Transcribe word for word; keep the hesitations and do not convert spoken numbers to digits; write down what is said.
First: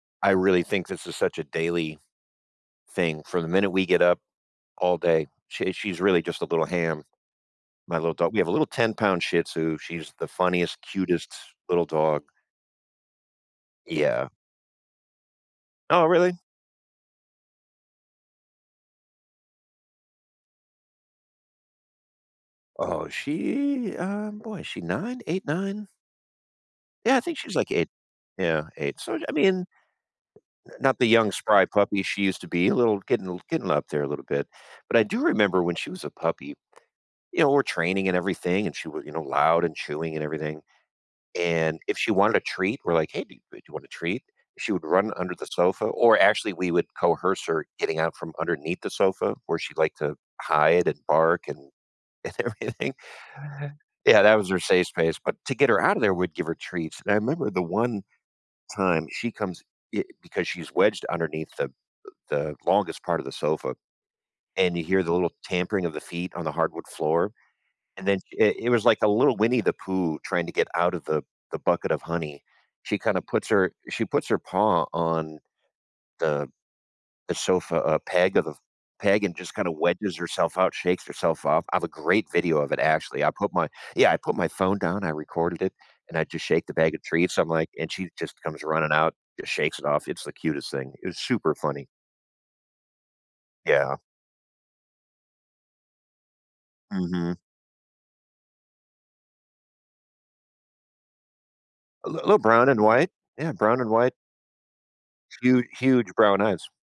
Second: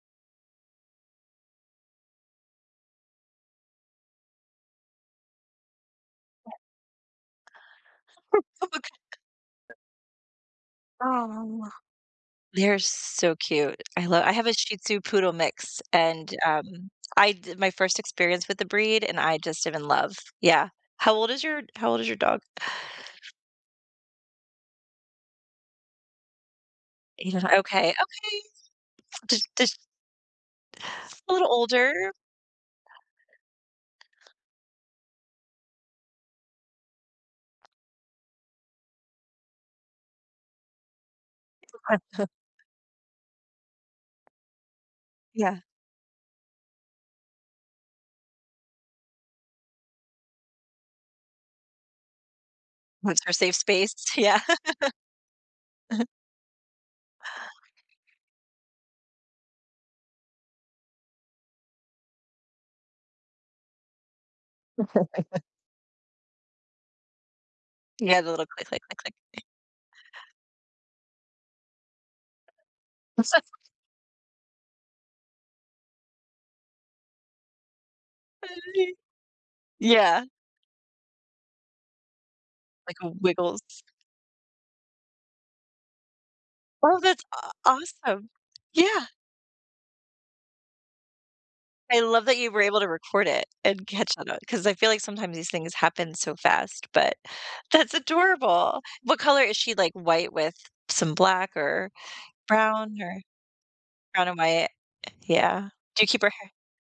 I really think this is such a daily thing., from the minute we get up all day, sh she's really just a Yeah. little ham. My little dog we have a little ten [unintelligible] pound Shih Tzu, she's the funniest, cutest Aw. little dog. They're so cute. I love Yeah. I have a Shih Tzu poodle mix, Oh, really? and, um, I di my first experience with the breed, and I just am in love. Yeah, how old is your how old is your dog? Oh, she um, boy, is she nine? eight, nine? Yeah, I You think she's kno like eight okay, okay. yeah, eight. So, I I Jus mean n jus not the young a little spry puppy, older. she used to be a little getting getting up there a little bit, but I do remember when she was a puppy, you know, we're training and everything, and she would, you know, loud and chewing and everything, and if she [unintelligible] wanted a treat, we're, like, "Hey, d do you want a treat? She would run under the Yeah. sofa or actually we would coerce her getting out from underneath the sofa where she'd like to hide and bark and and everything. Once our safe space. Yeah, that Yeah. was her safe space, but to get her out of there, we'd give her treats, and I remember the one time she comes, eh, because she's wedged underneath the the longest part of the sofa, and you hear the little tampering of the feet on the hardwood floor, and then Yeah, the little click, it click, was, click, like, a click. little Winnie the Pooh, trying to get out of the the bucket of honey. She kinda puts her she puts her paw on the the sofa, a peg of the [unintelligible] peg and just kinda wedges Yeah. herself out, shakes herself off, I have a great video of it, Like a actually, I put wiggles. my yeah, I put my phone down, I recorded it, and I just shake the bag Oh, of that's treats, I'm, a like, and she awesome. just comes running Yeah. out, just shakes it off, it's the cutest thing, it was super funny. I love that you were able to record it and Yeah. catch on 'cause I feel like sometimes these things happen so fast, but, Mhm. that's adorable. What color is she, like, white with some black, or A l little brown and brown, white. or Yeah, brown and white. brown or white? Hu Yeah. Do you huge keep her brown hair eyes.